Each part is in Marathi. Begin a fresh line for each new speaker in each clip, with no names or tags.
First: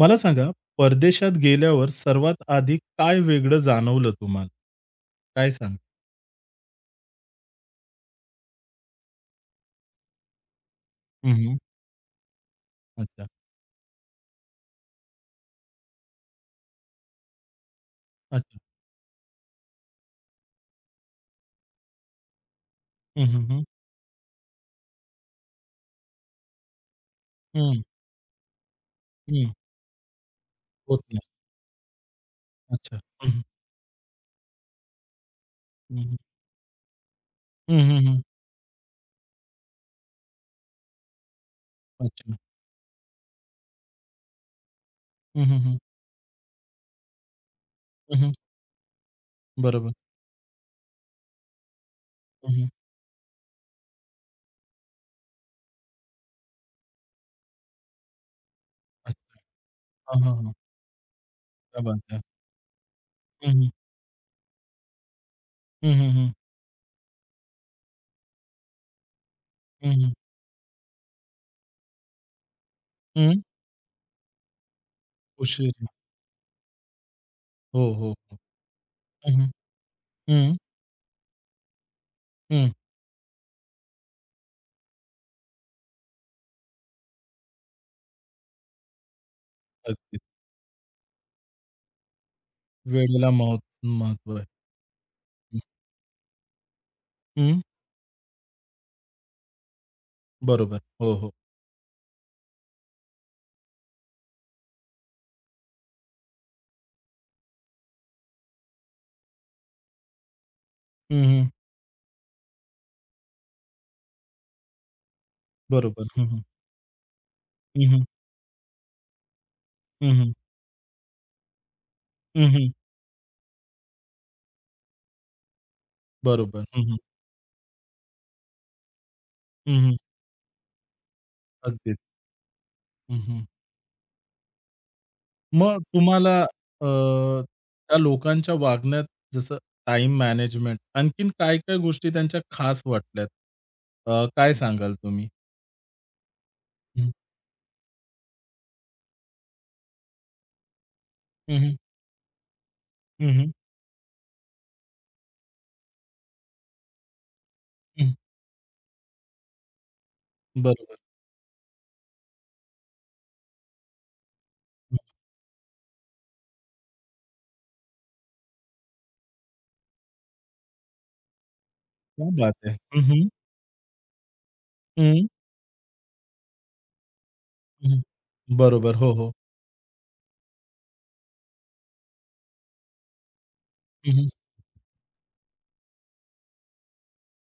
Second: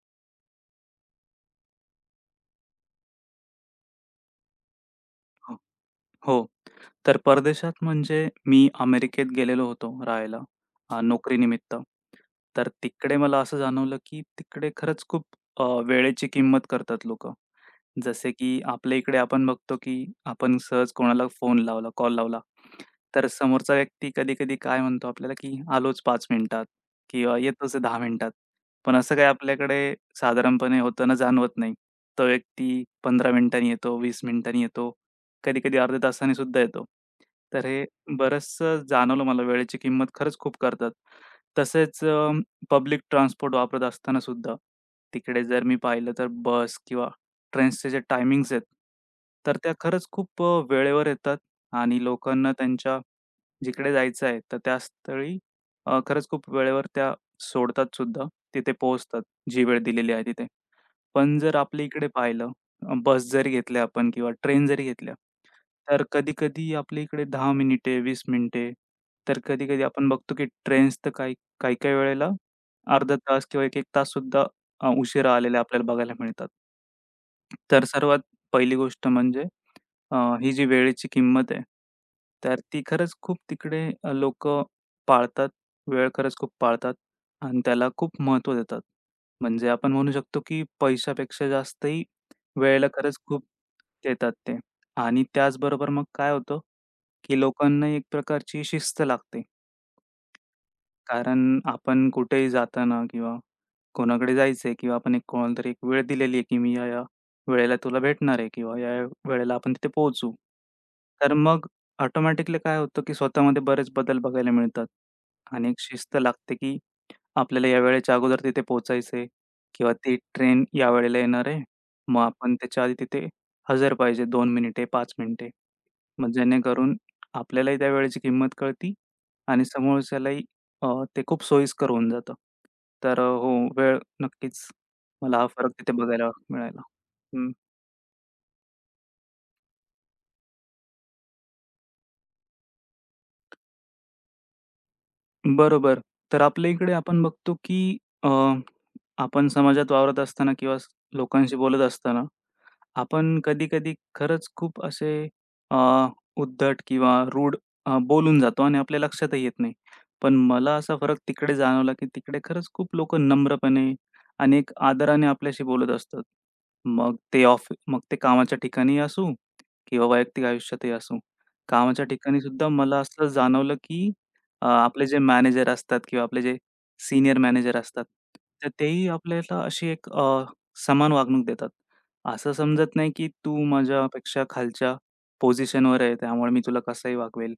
मला सांगा, परदेशात गेल्यावर सर्वात आधी काय वेगळं जाणवलं तुम्हाला? काय
हो,
सांग?
हो. तर परदेशात म्हणजे मी अमेरिकेत गेलेलो होतो राहायला अ,
हं, हं.
नोकरीनिमित्त. तर तिकडे
अच्छा.
मला असं जाणवलं की तिकडे खरंच खूप अ, वेळेची किंमत करतात लोक. जसे
अच्छा.
की आपल्या इकडे आपण बघतो की आपण सहज कोणाला फोन लावला, कॉल लावला,
हं,
तर
हं, हं.
समोरचा व्यक्ती कधी-कधी काय म्हणतो आपल्याला की आलोच 5 मिनिटात किंवा येतोच आहे
हं.
10 मिनिटात. पण असं काही
हं.
आपल्याकडे साधारणपणे
होत
होताना
नाही.
जाणवत नाही. तो व्यक्ती
अच्छा. हं,
15
हं.
मिनिटांनी येतो, 20 मिनिटांनी येतो. कधी-कधी
हं,
अर्ध्या
हं.
तासाने सुद्धा येतो. तर
हं,
हे
हं, हं.
बरचसं जाणवलं मला वेळेची किंमत खरंच खूप करतात. तसेच अ,
अच्छा.
पब्लिक ट्रान्सपोर्ट वापरत असताना सुद्धा तिकडे
हं, हं,
जर मी
हं.
पाहिलं तर बस किंवा ट्रेन्सचे जे
हं, हं.
टाईमिंग्ज आहेत तर त्या
बरोबर.
खरंच खूप अ, वेळेवर येतात आणि लोकांना
हं, हं.
त्यांच्या जिकडे जायचं आहे तर त्या स्थळी अ, खरंच खूप वेळेवर त्या सोडतात सुद्धा तिथे पोहोचतात
अच्छा.
जी वेळ दिलेली
हां,
आहे
हां,
तिथे.
हां.
पण जर
क्या
आपल्या
बात
इकडे
है!
पाहिलं अ, बस जरी
हं, हं.
घेतल्या आपण किंवा ट्रेन जरी घेतल्या,
हं,
तर
हं, हं.
कधी-कधी आपल्या इकडे 10 मिनिटे, 20 मिनिटे, तर कधी-कधी
हं,
आपण
हं.
बघतो की ट्रेन्स तर काही काही-काही वेळेला अर्धा
हं.
तास किंवा 1-1 तास सुद्धा अ, उशिरा आलेल्या
उशीर
आपल्याला
हो.
बघायला मिळतात.
हो,
तर
हो,
सर्वात
हो.
पहिली गोष्ट
हं,
म्हणजे
हं,
अ, ही
हं.
जी वेळेची किंमत आहे, तर
हं.
ती खरंच खूप तिकडे अ, लोक पाळतात वेळ खरंच खूप पाळतात आणि त्याला खूप महत्त्व देतात. म्हणजे आपण म्हणू
अगदी.
शकतो की पैशापेक्षा जास्त ही वेळेला खरंच
वेळेला
खूप
मह
देतात
महत्व आहे.
ते आणि
हं.
त्याचबरोबर मग काय होतं, की
हं.
लोकांना एक प्रकारची शिस्त लागते.
बरोबर. हो, हो.
कारण आपण कुठेही जाताना किंवा कोणाकडे जायचंय किंवा आपण कोणाला तरी एक वेळ दिलेली आहे की मी ह्या, ह्या वेळेला तुला भेटणार आहे किंवा ह्या-ह्या वेळेला आपण तिथे पोहोचू.
हं,
तर
हं.
मग ऑटोमॅटिकली काय होतं की स्वतःमध्ये बरेच बदल बघायला मिळतात आणि एक
बरोबर.
शिस्त
हं, हं.
लागते, की आपल्याला या
हं, हं.
वेळेच्या अगोदर तिथे पोहचायचंय किंवा
हं,
ती
हं.
ट्रेन या वेळेला येणार आहे मग
हं,
आपण
हं.
त्याच्या आधी तिथे हजर पाहिजे 2 मिनिटे 5 मिनिटे. मग
बरोबर. हं,
जेणेकरून
हं.
आपल्यालाही त्यावेळेची किंमत कळती आणि
हं, हं.
समोरच्यालाही अ, ते खूप सोयीस्कर
अगदीच.
होऊन जातं. तर
हं,
अ,
हं.
हो वेळ नक्कीच मला हा फरक
मग
तिथे बघायला
तुम्हाला
मिळायला.
अ,
हं.
त्या लोकांच्या वागण्यात जसं टाईम मॅनेजमेंट, आणखीन काय, काय गोष्टी त्यांच्या खास वाटल्यात? अ, काय सांगाल तुम्ही?
बरोबर, तर आपल्या इकडे
हं.
आपण बघतो, की अ, आपण समाजात वावरत असताना किंवा स लोकांशी
हं, हं.
बोलत असताना,
हं,
आपण
हं.
कधी-कधी खरंच खूप असे अ, उद्धट किंवा रूड अ,
हं.
बोलून जातो आणि आपल्या लक्षातही येत नाही, पण मला असा
बरोबर.
फरक तिकडे जाणवला की तिकडे खरंच खूप लोक नम्रपणे आणि एक
हं.
आदराने आपल्याशी बोलत असतात. मग ते ऑफ मग ते कामाच्या ठिकाणी असू किंवा वैयक्तिक आयुष्यातही असू. कामाच्या
क्या
ठिकाणी
बात
सुद्धा
है!
मला
हं,
असं
हं.
जाणवलं, की अ, आपले जे
हं.
मॅनेजर असतात किंवा आपले जे सीनियर मॅनेजर
हं, हं.
असतात, तर
बरोबर.
तेही
हो, हो.
आपल्याला अशी एक अ, समान वागणूक देतात. असं समजत नाही की तू
हं, हं.
माझ्यापेक्षा खालच्या पोझिशनवर आहे त्यामुळे मी तुला कसंही वागवेल.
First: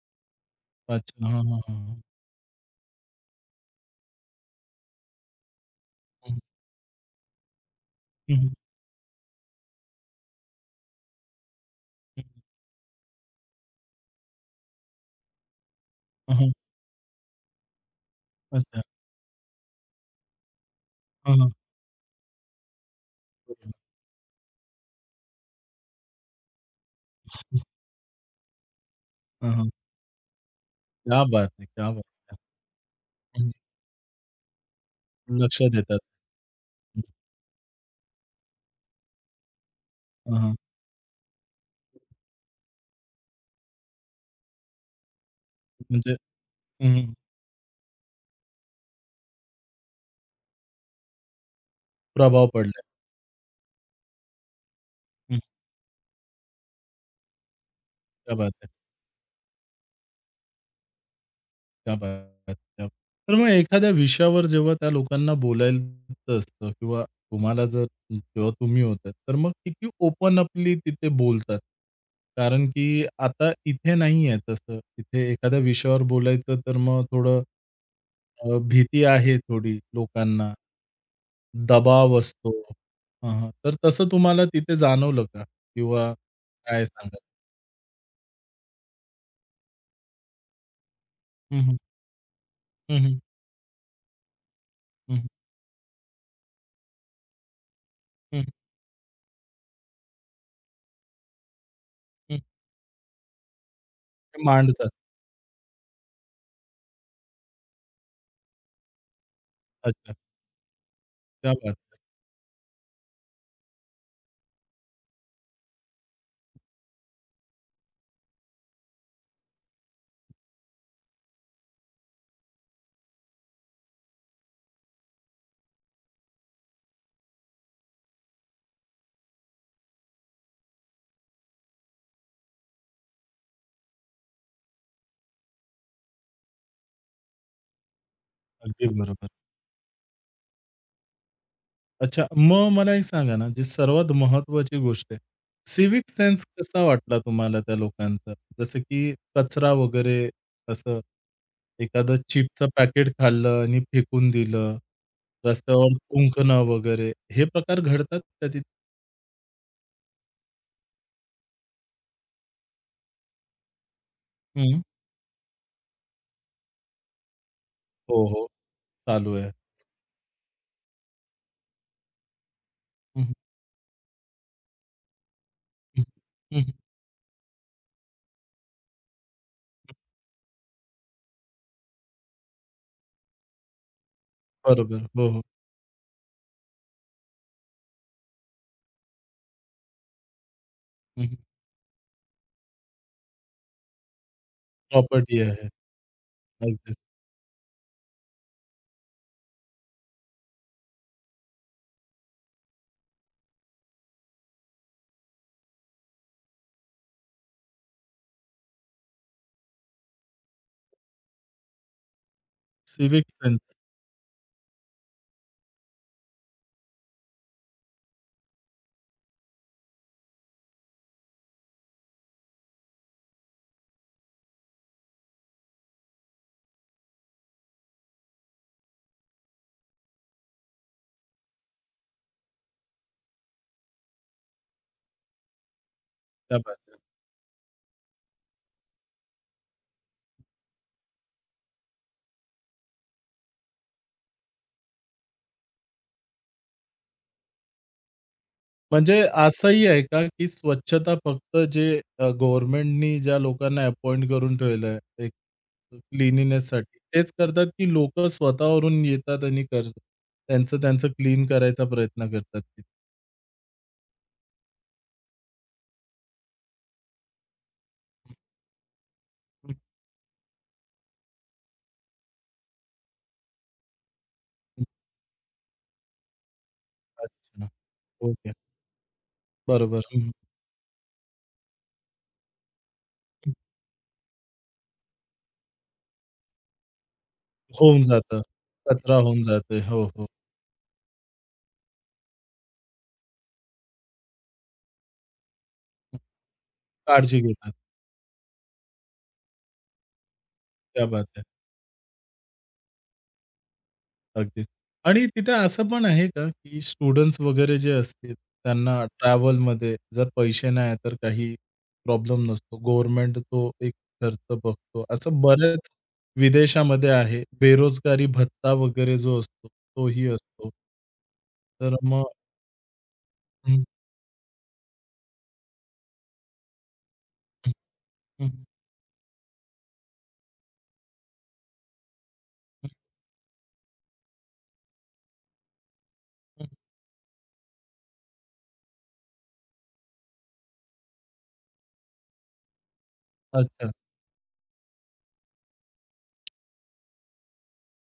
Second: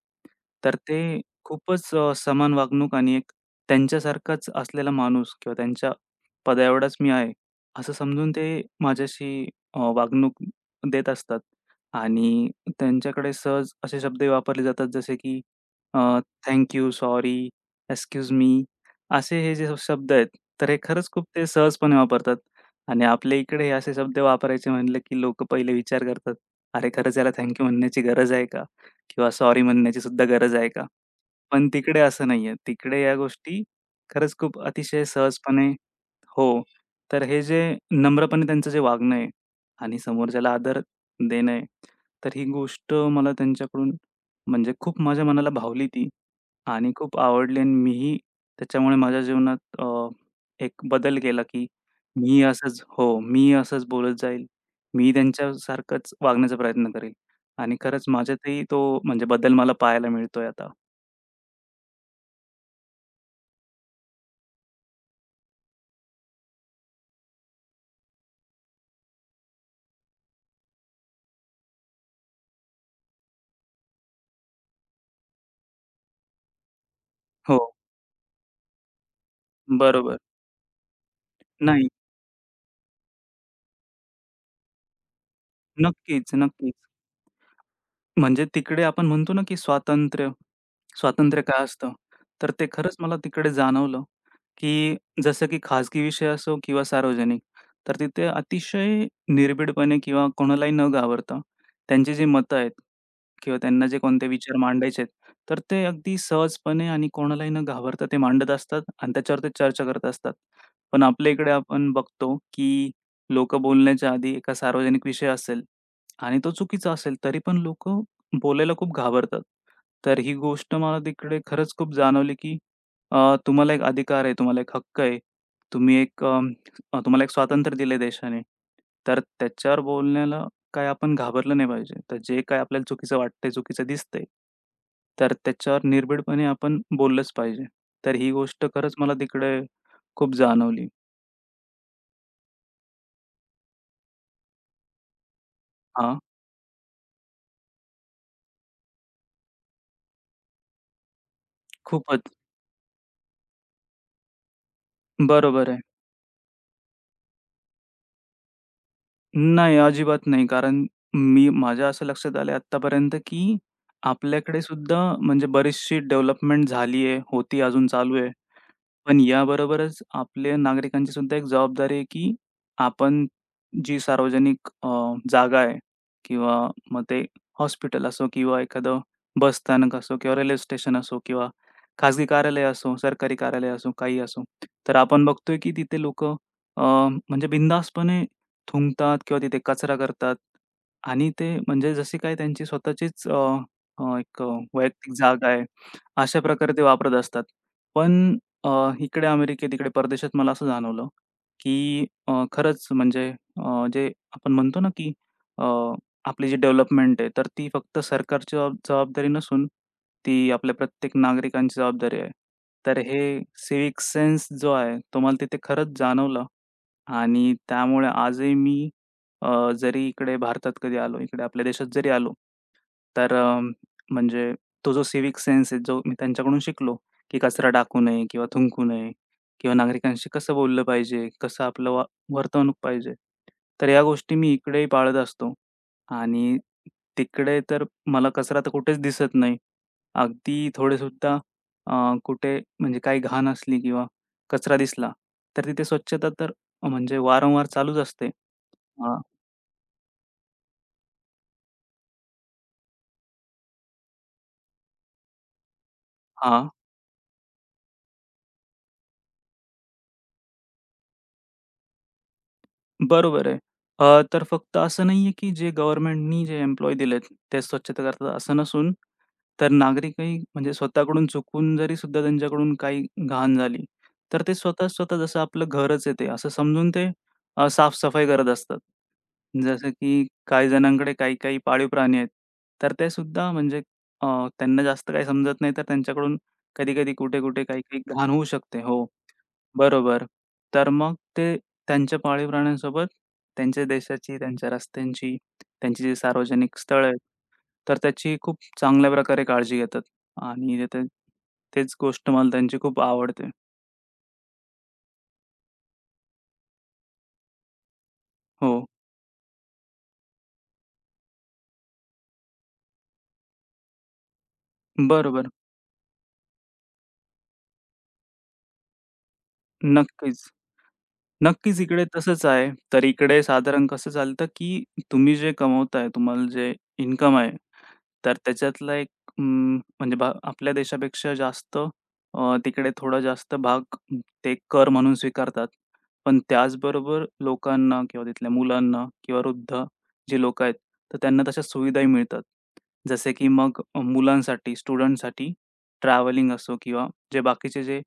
तर ते
अच्छा. हां, हां, हां,
खूपच
हां.
अ, समान वागणूक आणि एक त्यांच्यासारखाच असलेला माणूस किंवा त्यांच्या
हं.
पदाएवढाच मी आहे असं समजून
हं, हं.
ते माझ्याशी अ, वागणूक देत असतात आणि त्यांच्याकडे सहज असे शब्दही वापरले जातात जसे, की अ,
हां, हां.
Thank you, sorry, excuse me,
अच्छा.
असे हे जे शब्द आहेत तर हे खरंच खूप
हां,
ते
हां.
सहजपणे वापरतात आणि आपल्या इकडे हे
[unintelligible]
असे शब्द वापरायचे म्हटलं की लोक पहिले विचार करतात. अरे खरंच याला थँक यू म्हणण्याची गरज आहे का किंवा
हां,
सॉरी
हां.
म्हणण्याची सुद्धा गरज आहे का,
क्या बात है!
पण
क्या
तिकडे
बात
असं नाहीये. तिकडे या
है! हं.
गोष्टी खरंच खूप अतिशय
लक्ष
सहजपणे
देतात.
हो,
हं.
तर हे जे नम्रपणे त्यांचं जे वागणं आहे आणि
हां,
समोरच्याला
हां.
आदर देण आहे तर ही गोष्ट मला त्यांच्याकडून म्हणजे खूप माझ्या मनाला भावली ती
म्हणजे हं,
आणि
हं, हं.
खूप आवडली अन् मीही त्याच्यामुळे माझ्या जीवनात अ, एक बदल केला की मी
प्रभाव पडलाय.
असंच हो, मी असंच बोलत जाईल. मी ही
हं.
त्यांच्यासारखंच वागण्याचा प्रयत्न करीन आणि खरंच
क्या बात
माझ्यातही
है!
तो म्हणजे बदल मला पाहायला मिळतोय आता.
क्या बात है. [unintelligible] तर मग एखाद्या विषयावर जेव्हा त्या लोकांना बोलायचं असतं किंवा तुम्हाला जर तेव्हा तुम्ही होतात, तर मग किती ओपन अपली तिथे बोलतात कारण की आता इथे नाहीये तसं. इथे एखाद्या विषयावर बोलायचं, तर मग थोडं
हो.
अ, भीती आहे थोडी
बरोबर.
लोकांना,
नाही.
दबाव असतो. हं, हं. तर तसं तुम्हाला तिथे जाणवलं का किंवा
नक्कीच, नक्कीच.
काय सांगाल?
म्हणजे तिकडे आपण म्हणतो ना की स्वातंत्र्य स्वातंत्र्य
हं,
काय
हं.
असतं, तर ते खरंच
हं,
मला
हं.
तिकडे जाणवलं, की
हं.
जसं की खाजगी विषय असो किंवा सार्वजनिक, तर तिथे
हं.
अतिशय निर्भिडपणे किंवा कोणालाही न घाबरता त्यांची जी
हं.
मतं आहेत किंवा त्यांना जे कोणते
ते
विचार
मांडतात.
मांडायचे आहेत, तर ते अगदी सहजपणे आणि कोणालाही न घाबरता ते मांडत असतात अन् त्याच्यावरती चर्चा करत
अच्छा.
असतात. पण आपल्या इकडे
क्या बात
आपण
है.
बघतो, की लोक बोलण्याच्या आधी एका सार्वजनिक विषय असेल आणि तो चुकीचा असेल, तरी पण लोक बोलायला खूप घाबरतात. तर ही गोष्ट मला तिकडे खरंच खूप जाणवली, की अ, तुम्हाला एक अधिकार आहे, तुम्हाला एक हक्क आहे. तुम्ही एक अ, अ, तुम्हाला एक स्वातंत्र्य दिल देशाने, तर त्याच्यावर बोलण्याला काही आपण घाबरलं नाही पाहिजे. तर जे काही आपल्याला चुकीचं वाटतंय, चुकीचं दिसतंय, तर त्याच्यावर निर्भिडपणे आपण बोललंच पाहिजे. तर ही गोष्ट
अगदी
खरंच मला
बरोबर.
तिकडे, खूप जाणवली.
अच्छा, मग मला एक सांगा ना, जे सर्वात महत्वाची गोष्ट आहे सिव्हिक
हां.
सेन्स कसा वाटला तुम्हाला त्या लोकांचा, जसं की कचरा वगैरे असं, एखादं
खूपच.
चिप्सचं पॅकेट खाल्लं आणि फेकून दिलं,
बरोबर आहे.
रस्त्यावर थुंकणं वगैरे. हे प्रकार घडतात का तिथे?
नाही, अजिबात नाही कारण मी माझ्या असं लक्षात आलंय आत्तापर्यंत की
हं.
आपल्याकडेसुद्धा म्हणजे बरीचशी डेव्हलपमेंट झालीये, होती आहे, अजून चालू
हो,
आहे.
हो.
पण
चालू आहे.
याबरोबरच आपल्या नागरिकांची सुद्धा एक जबाबदारी आहे, की
हं,
आपण
हं.
जी सार्वजनिक अ, जागा आहे
हं, हं,
किंवा
हं.
मग ते हॉस्पिटल असो किंवा एखादं बस स्थानक असो किंवा रेल्वे स्टेशन असो किंवा खाजगी कार्यालय असो, सरकारी कार्यालय असो, काहीही असो. तर
बरोबर
आपण
हो, हो.
बघतोय की तिथे लोक अ, म्हणजे बिनधास्तपणे थुंकतात किंवा तिथे कचरा करतात
हं,
आणि
हं.
ते म्हणजे जशी काय त्यांची स्वतःचीच अ, अ, एक अ, वैयक्तिक
प्रॉपर्टी
जागा आहे.
आहे.
अशा प्रकारे ते
अगदीच.
वापरत असतात. पण अ, इकडे अमेरिकेत, इकडे परदेशात मला असं जाणवलं, की अ, खरंच म्हणजे अ, जे आपण म्हणतो ना, की अ, आपली जी डेव्हलपमेंट आहे तर ती फक्त सरकारची जबाब जबाबदारी नसून, ती आपल्या प्रत्येक नागरिकांची जबाबदारी आहे. तर हे
सिव्हिक सेन्स.
सिव्हिक सेन्स जो आहे, तो मला तिथे खरंच जाणवलं आणि त्यामुळे आजही मी अ, जरी इकडे भारतात कधी आलो, इकडे आपल्या देशात जरी आलो, तर अ, म्हणजे तो जो सिव्हिक सेन्स आहे, जो मी त्यांच्याकडून शिकलो, की कचरा टाकू नये किंवा थुकू नये किंवा नागरिकांशी कसं बोललं पाहिजे, कसं आपलं वा वर्तवणूक पाहिजे. तर ह्या गोष्टी मी इकडेही पाळत असतो आणि
क्या बात है.
तिकडे तर मला कचरा तर कुठेच दिसत नाही, अगदी थोडेसुद्धा अ, कुठे म्हणजे काही घाण असली किंवा कचरा दिसला तर तिथे स्वच्छता तर म्हणजे वारंवार चालूच असते. हां.
म्हणजे असंही आहे का की स्वच्छता फक्त जे अ, गव्हर्नमेंटनी ज्या लोकांना अपॉइंट करून ठेवलंय एक अ,
हां.
क्लीनीनेससाठी, तेच करतात की लोक स्वतः वरून येतात आणि कर त्यांचं-त्यांचं क्लीन करायचा प्रयत्न करतात तिथे?
बरोबर आहे. अ, तर फक्त असं नाहीये की जे गव्हर्नमेंटनी जे एम्प्लॉयी दिलेत, ते स्वच्छता करतात असं नसून तर
हं.
नागरिकही म्हणजे स्वतःकडून चुकून जरीसुद्धा त्यांच्याकडून काही घाण झाली, तर ते
हं.
स्वतः स्वतः जसं आपलं घरच आहे ते असं समजून ते अ,
अच्छा,
साफ-सफाई करत
ओके.
असतात. जसं
बरोबर. हं,
की
हं.
काही जणांकडे काही-काही पाळीव प्राणी आहेत, तर ते सुद्धा
हं.
म्हणजे अ, त्यांना जास्त काही समजत नाही, तर त्यांच्याकडून कधी-कधी, कुठे-कुठे,
होऊन
काही-काही घाण
जातं.
होऊ शकते हो,
कचरा होऊन जातं. हो,
बरोबर.
हो.
तर मग ते त्यांच्या पाळीव प्राण्यांसोबत, त्यांच्या देशाची, त्यांच्या रस्त्यांची, त्यांची जी सार्वजनिक स्थळं आहेत,
काळजी घेतात.
तर त्याची खूप चांगल्या प्रकारे काळजी घेतात आणि तिथे
क्या बात है.
तेच गोष्ट मला त्यांची खूप आवडते.
अगदीच आणि तिथे असं पण आहे का? की स्टुडंट्स वगैरे जे असतील,
हो.
त्यांना ट्रॅव्हलमध्ये जर पैसे नाही आहेत, तर काही प्रॉब्लेम नसतो? गव्हर्नमेंट तो एक खर्च बघतो. असं
बरोबर.
बऱ्याच विदेशामध्ये आहे. बेरोजगारी भत्ता वगैरे जो असतो, तो ही
नक्कीच,
असतो.
नक्कीच,
तर
इकडे
मग
तसंच आहे. तर इकडे
हं.
साधारण कसं चालतं, की तुम्ही जे कमवताय तुम्हाला जे इन्कम आहे,
हं,
तर
हं.
त्याच्यातला एक अं, म्हणजे ब आपल्या देशापेक्षा जास्त अ,
हं.
तिकडे थोडा जास्त भाग ते कर म्हणून स्वीकारतात, पण
हं.
त्याचबरोबर लोकांना किंवा तिथल्या मुलांना किंवा वृद्ध जी लोक आहेत, तर त्यांना तशा सुविधाही मिळतात. जसे की मग
अच्छा.
मुलांसाठी, स्टुडंट्ससाठी ट्रॅव्हलिंग असो किंवा जे बाकीचे जे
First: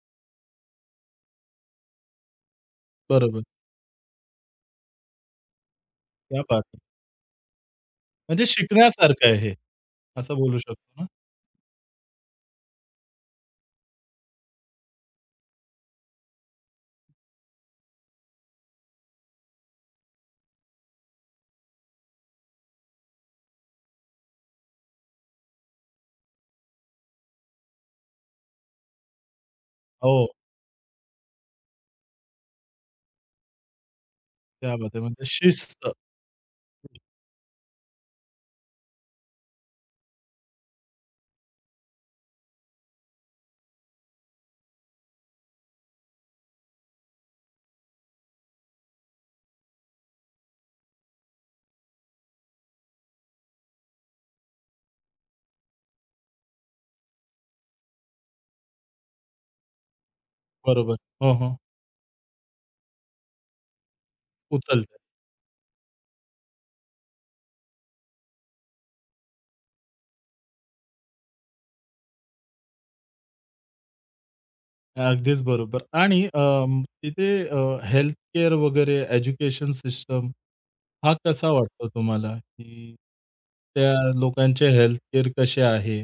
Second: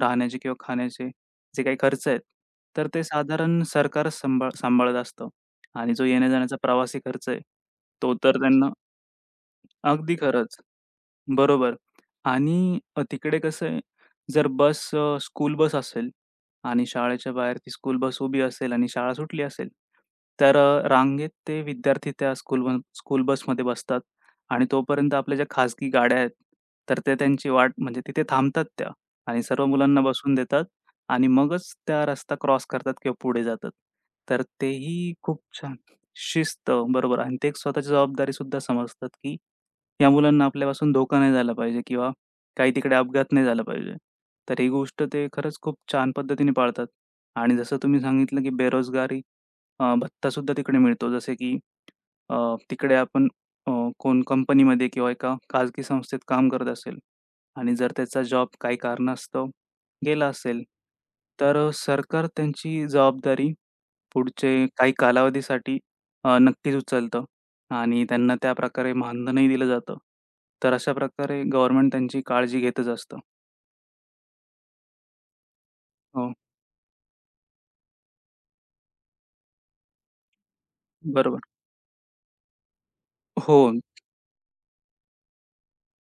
राहण्याचे किंवा खाण्याचे जे काही खर्च आहेत, तर ते
बरोबर.
साधारण सरकारच सांभाळ सांभाळत असतं आणि जो
क्या
येण्या-जाण्याचा
बात है!
प्रवासी खर्च आहे तो तर
म्हणजे
त्यांना
शिकण्यासारखं आहे,
अगदी
असं
खरंच.
बोलू शकतो ना.
बरोबर आणि अ, तिकडे कसं आहे अ, जर बस अ, स्कूल बस असेल आणि शाळेच्या बाहेर ती स्कूल बस उभी असेल आणि शाळा सुटली असेल, तर अ, रांगेत ते विद्यार्थी त्या स्कूल बस स्कूल बसमध्ये बसतात आणि तोपर्यंत आपल्या ज्या खाजगी गाड्या आहेत, तर त्या त्यांची वाट म्हणजे तिथे थांबतात त्या आणि सर्व मुलांना
हो.
बसवून देतात आणि मगच त्या रस्ता क्रॉस करतात किंवा पुढे जातात. तर ते
क्या बात है!
ही
म्हणजे
खूप छान
शिस्त.
शिस्त बरोबर आणि ते स्वतःची जबाबदारीसुद्धा समजतात, की या मुलांना आपल्यापासून धोका नाही झाला पाहिजे किंवा काही तिकडे अपघात नाही झाला पाहिजे. तर ही गोष्ट ते खरंच खूप छान पद्धतीने पाळतात आणि जसं तुम्ही सांगितलं की बेरोजगारी अ, भत्तासुद्धा तिकडे मिळतो. जसे की अ, तिकडे आपण अ, कोण कंपनीमध्ये किंवा एका खाजगी संस्थेत काम करत असेल आणि जर त्याचा जॉब काही कारणास्तव गेला असेल,
बरोबर. हो,
तर
हो.
अ, सरकार त्यांची जबाबदारी पुढचे काही
उचलतं.
कालावधीसाठी अ, नक्कीच उचलतं आणि त्यांना त्या प्रकारे मानधनही दिलं जातं. तर अशा प्रकारे गव्हर्नमेंट त्यांची काळजी घेतच असतं.
अगदीच बरोबर आणि
हो.
अं, तिथे अ, हेल्थ केअर वगैरे, एज्युकेशन सिस्टम हा
बरोबर.
कसा वाटतो तुम्हाला? की
हो.
त्या लोकांचे हेल्थ केअर कसे आहे?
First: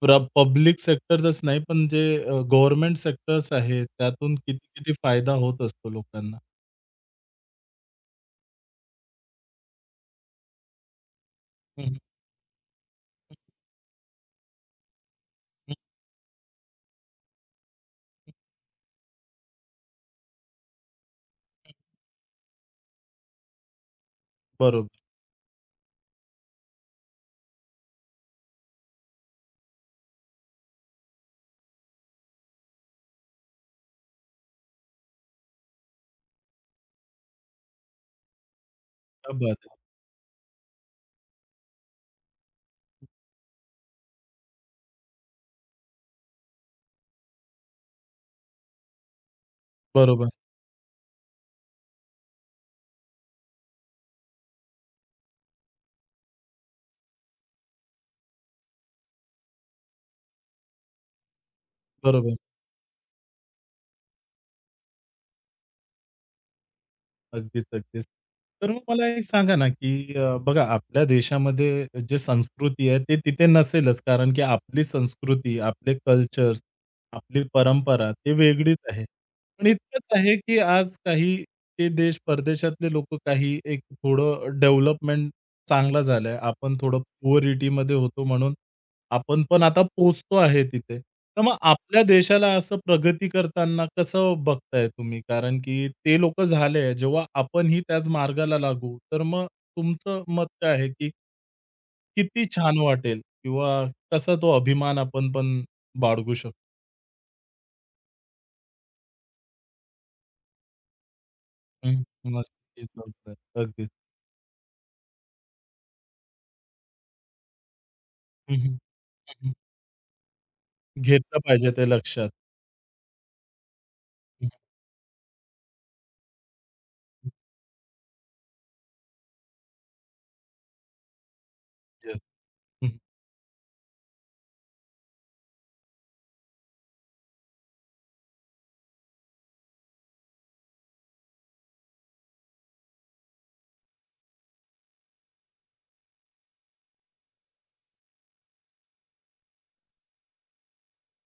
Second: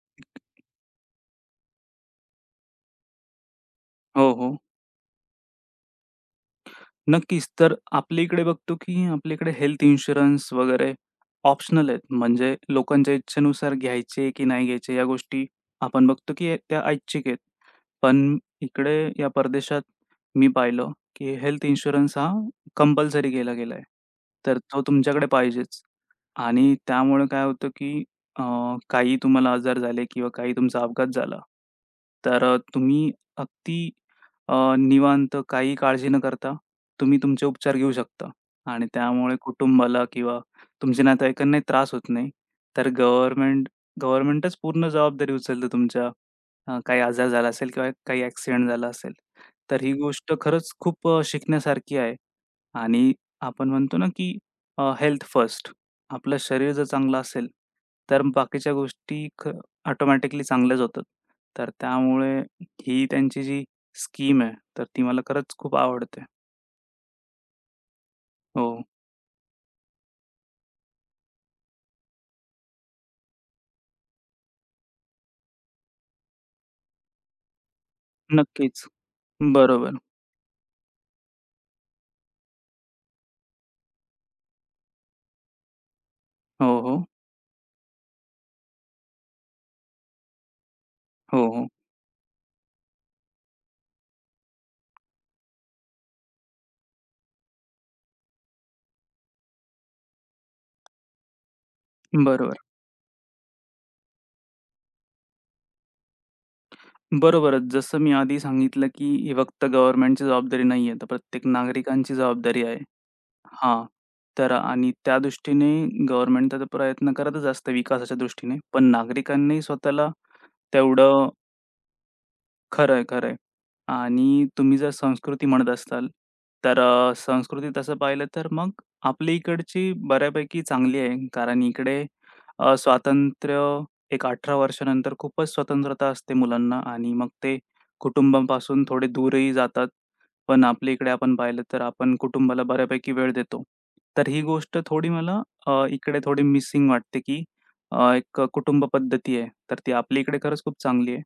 प्र पब्लिक सेक्टरचंच नाही पण जे अ, गव्हर्नमेंट सेक्टर्स आहेत.
हो,
त्यातून
हो.
कित-किती फायदा होत असतो लोकांना?
नक्कीच. तर आपल्याकडे बघतो, की आपल्याकडे हेल्थ इन्शुरन्स वगैरे
हं,
ऑप्शनल
हं.
म्हणजे लोकांच्या
हं.
इच्छेनुसार घ्यायचे, की नाही घ्यायचे या गोष्टी
हं.
आपण बघतो की त्या ऐच्छिक आहेत.
हं.
पण इकडे या परदेशात मी पाहिलं, की हेल्थ
हं.
इन्शुरन्स हा कंपल्सरी केला गेला. तर तो
बरोबर.
तुमच्याकडे पाहिजेच आणि त्यामुळे काय होतं, की अ, काही तुम्हाला आजार झाले किंवा काही तुमचा अपघात झाला. तर तुम्ही अगदी अ, निवांत काही काळजी न करता. तुम्ही तुमचे उपचार घेऊ शकता आणि
क्या
त्यामुळे
बात है!
कुटुंबाला किंवा तुमचे नातेवाईकांना त्रास होत नाही. तर
हं.
गव्हर्नमेंट गव्हर्नमेंटच पूर्ण जबाबदारी उचलत तुमच्या अ, काही आजार झाला असेल किंवा काही एक्सिडेंट झाला असेल. तर ही
बरोबर.
गोष्ट खरंच खूप अ, शिकण्यासारखी आहे आणि आपण म्हणतो ना, की अ हेल्थ फर्स्ट. आपलं शरीर जर चांगलं असेल, तर बाकीच्या गोष्टी क ऑटोमॅटिकली चांगल्याच होतात. तर
बरोबर.
त्यामुळे, ही त्यांची जी स्कीम आहे. तर ती मला खरंच खूप आवडते.
अगदीच-अगदीच. तर मग
हो.
मला एक सांगा ना, की अ, बघा आपल्या देशामध्ये जे संस्कृती आहे ते तिथे नसेलच कारण की आपली संस्कृती, आपले कल्चर्स, आपली परंपरा ती वेगळीच
नक्कीच,
आहे. पण
बरोबर.
इतकंच आहे की आज काही ते देश, परदेशातले लोक काही एक थोडं डेव्हलपमेंट चांगलं झालंय. आपण
हो,
थोडं
हो.
पुअरिटीमध्ये होतो म्हणून आपण पण आता पोहचतो आहे तिथे.
हो,
तर मग
हो.
आपल्या देशाला असं प्रगती करताना कसं बघताय तुम्ही? कारण की ते लोक झाले. जेव्हा आपणही त्याच मार्गाला लागू, तर मग तुमचं मत काय आहे की किती
बरोबर.
छान वाटेल किंवा कसा तो अभिमान आपण पण बाळगू शकतो?
बरोबरच. जसं मी आधी सांगितलं की ही फक्त गव्हर्नमेंटची जबाबदारी नाहीये. तर प्रत्येक
हं.
नागरिकांची
मस्त
जबाबदारी आहे.
ती जबाबदारी,
हां,
अगदीच.
तर आणि त्या दृष्टीने गव्हर्नमेंट तर प्रयत्न करतचं असतं विकासाच्या
हं,
दृष्टीने
हं,
पण
हं, हं.
नागरिकांनीही स्वतःला तेवढं
घेतलं पाहिजे ते लक्षात.
खरंय-खरंय. आणि
हं.
तुम्ही जर संस्कृती म्हणत असताल तर अ,
हं.
संस्कृती तसं पाहिलं तर मग आपली इकडची बऱ्यापैकी चांगली आहे. कारण इकडे
येस,
अ,
हं.
स्वातंत्र्य एक 18 वर्षानंतर खूपच स्वतंत्रता असते मुलांना आणि मग ते कुटुंबांपासून थोडे दूरही जातात. पण आपल्या इकडे आपण पाहिलं तर आपण कुटुंबाला बऱ्यापैकी वेळ देतो. तर ही गोष्ट थोडी मला अ, इकडे थोडी मिसिंग वाटते, की अ, एक कुटुंब पद्धती आहे. तर ती आपल्याकडे खरंच खूप चांगली आहे.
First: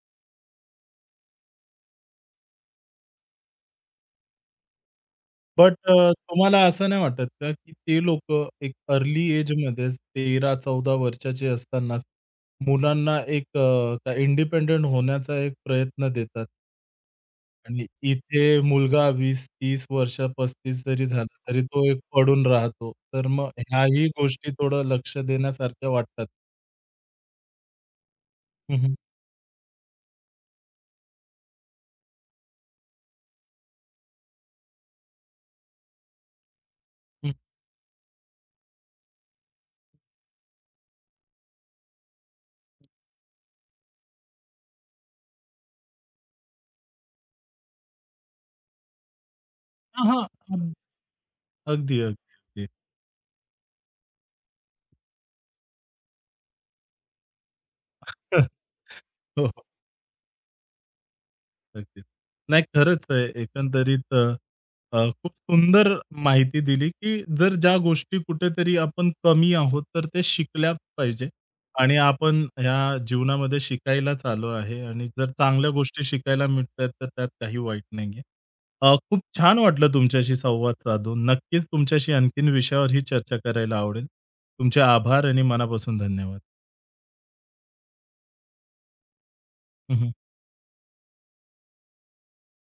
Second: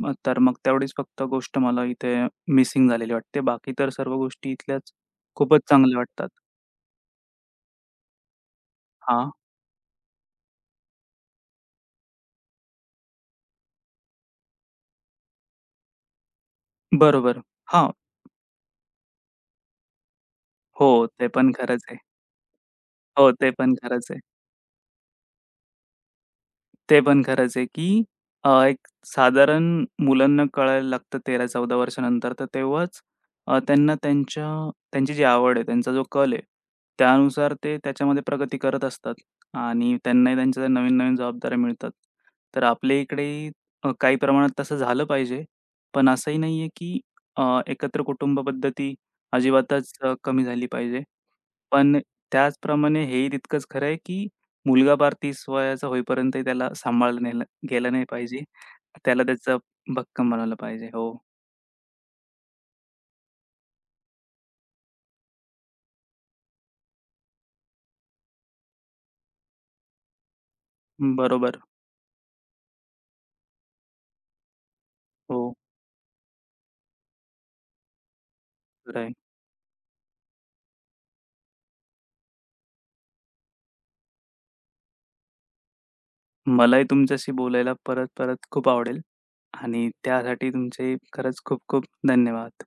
मग तर मग तेवढीच फक्त गोष्ट मला इथे मिसिंग झालेली वाटते. बाकी तर सर्व गोष्टी इथल्याच, खूपच
बट अ,
चांगल्या वाटतात.
तुम्हाला असं नाही वाटत का, की ते लोक एक अर्ली
हां.
एजमध्येच 13-14 वर्षाची असतानाच, मुलांना एक अ, इंडिपेंडंट होण्याचा एक प्रयत्न देतात.
बरोबर,
आणि
हां.
इथे मुलगा 20-30 वर्ष, 35 जरी
हो,
झाला,
ते पण
तरी तो
खरंच
एक
आहे.
पडून राहतो. तर
हो,
मग
ते पण
ह्याही
खरंच आहे.
गोष्टी थोडं लक्ष देण्यासारख्या वाटतात.
ते पण खरंच आहे, की अ,
हं,
एक
हं.
साधारण मुलांना कळायला लागतं 13-14 वर्षानंतर, तर तेव्हाच अ, त्यांना त्यांच्या त्यांची जी आवड आहे, त्यांचा जो कल आहे,
हं.
त्यानुसार ते त्याच्यामध्ये प्रगती करत असतात आणि त्यांनाही त्यांच्या नवीन-नवीन जबाबदाऱ्या मिळतात. तर आपल्या इकडेही अ, काही प्रमाणात तसं झालं पाहिजे. पण असंही नाहीये की अ, एकत्र कुटुंब पद्धती अजिबातच
हां,
अ,
हां.
कमी झाली
हं.
पाहिजे. पण
अगदी अगदी अगदी.
त्याचप्रमाणे हे ही तितकंच खरं आहे, की मुलगा पार 30 वयाचा होईपर्यंत, त्याला सांभाळलं नेल-गेलं नाही पाहिजे. त्याला
हो,
त्याचं
हो.
भक्कम बनवलं पाहिजे. हो.
अगदीच. नाही खरंच आहे एकंदरीत अ, अ, खूप सुंदर माहिती दिली, की जर ज्या गोष्टी कुठेतरी आपण कमी आहोत, तर ते शिकल्या पाहिजेत
बरोबर.
आणि आपण ह्या जीवनामध्ये शिकायलाच आलो आहे आणि जर
हो.
चांगल्या गोष्टी शिकायला मिळतायेत, तर त्यात काही वाईट नाहीये. अ,
खरं आहे.
खूप छान वाटलं तुमच्याशी संवाद साधून. नक्कीच तुमच्याशी आणखीन विषयावरही चर्चा करायला आवडेल. तुमचे आभार आणि मनापासून धन्यवाद.
मलाही तुमच्याशी बोलायला परत-परत खूप आवडेल आणि
हं, हं.
त्यासाठी तुमचे खरंच खूप-खूप धन्यवाद.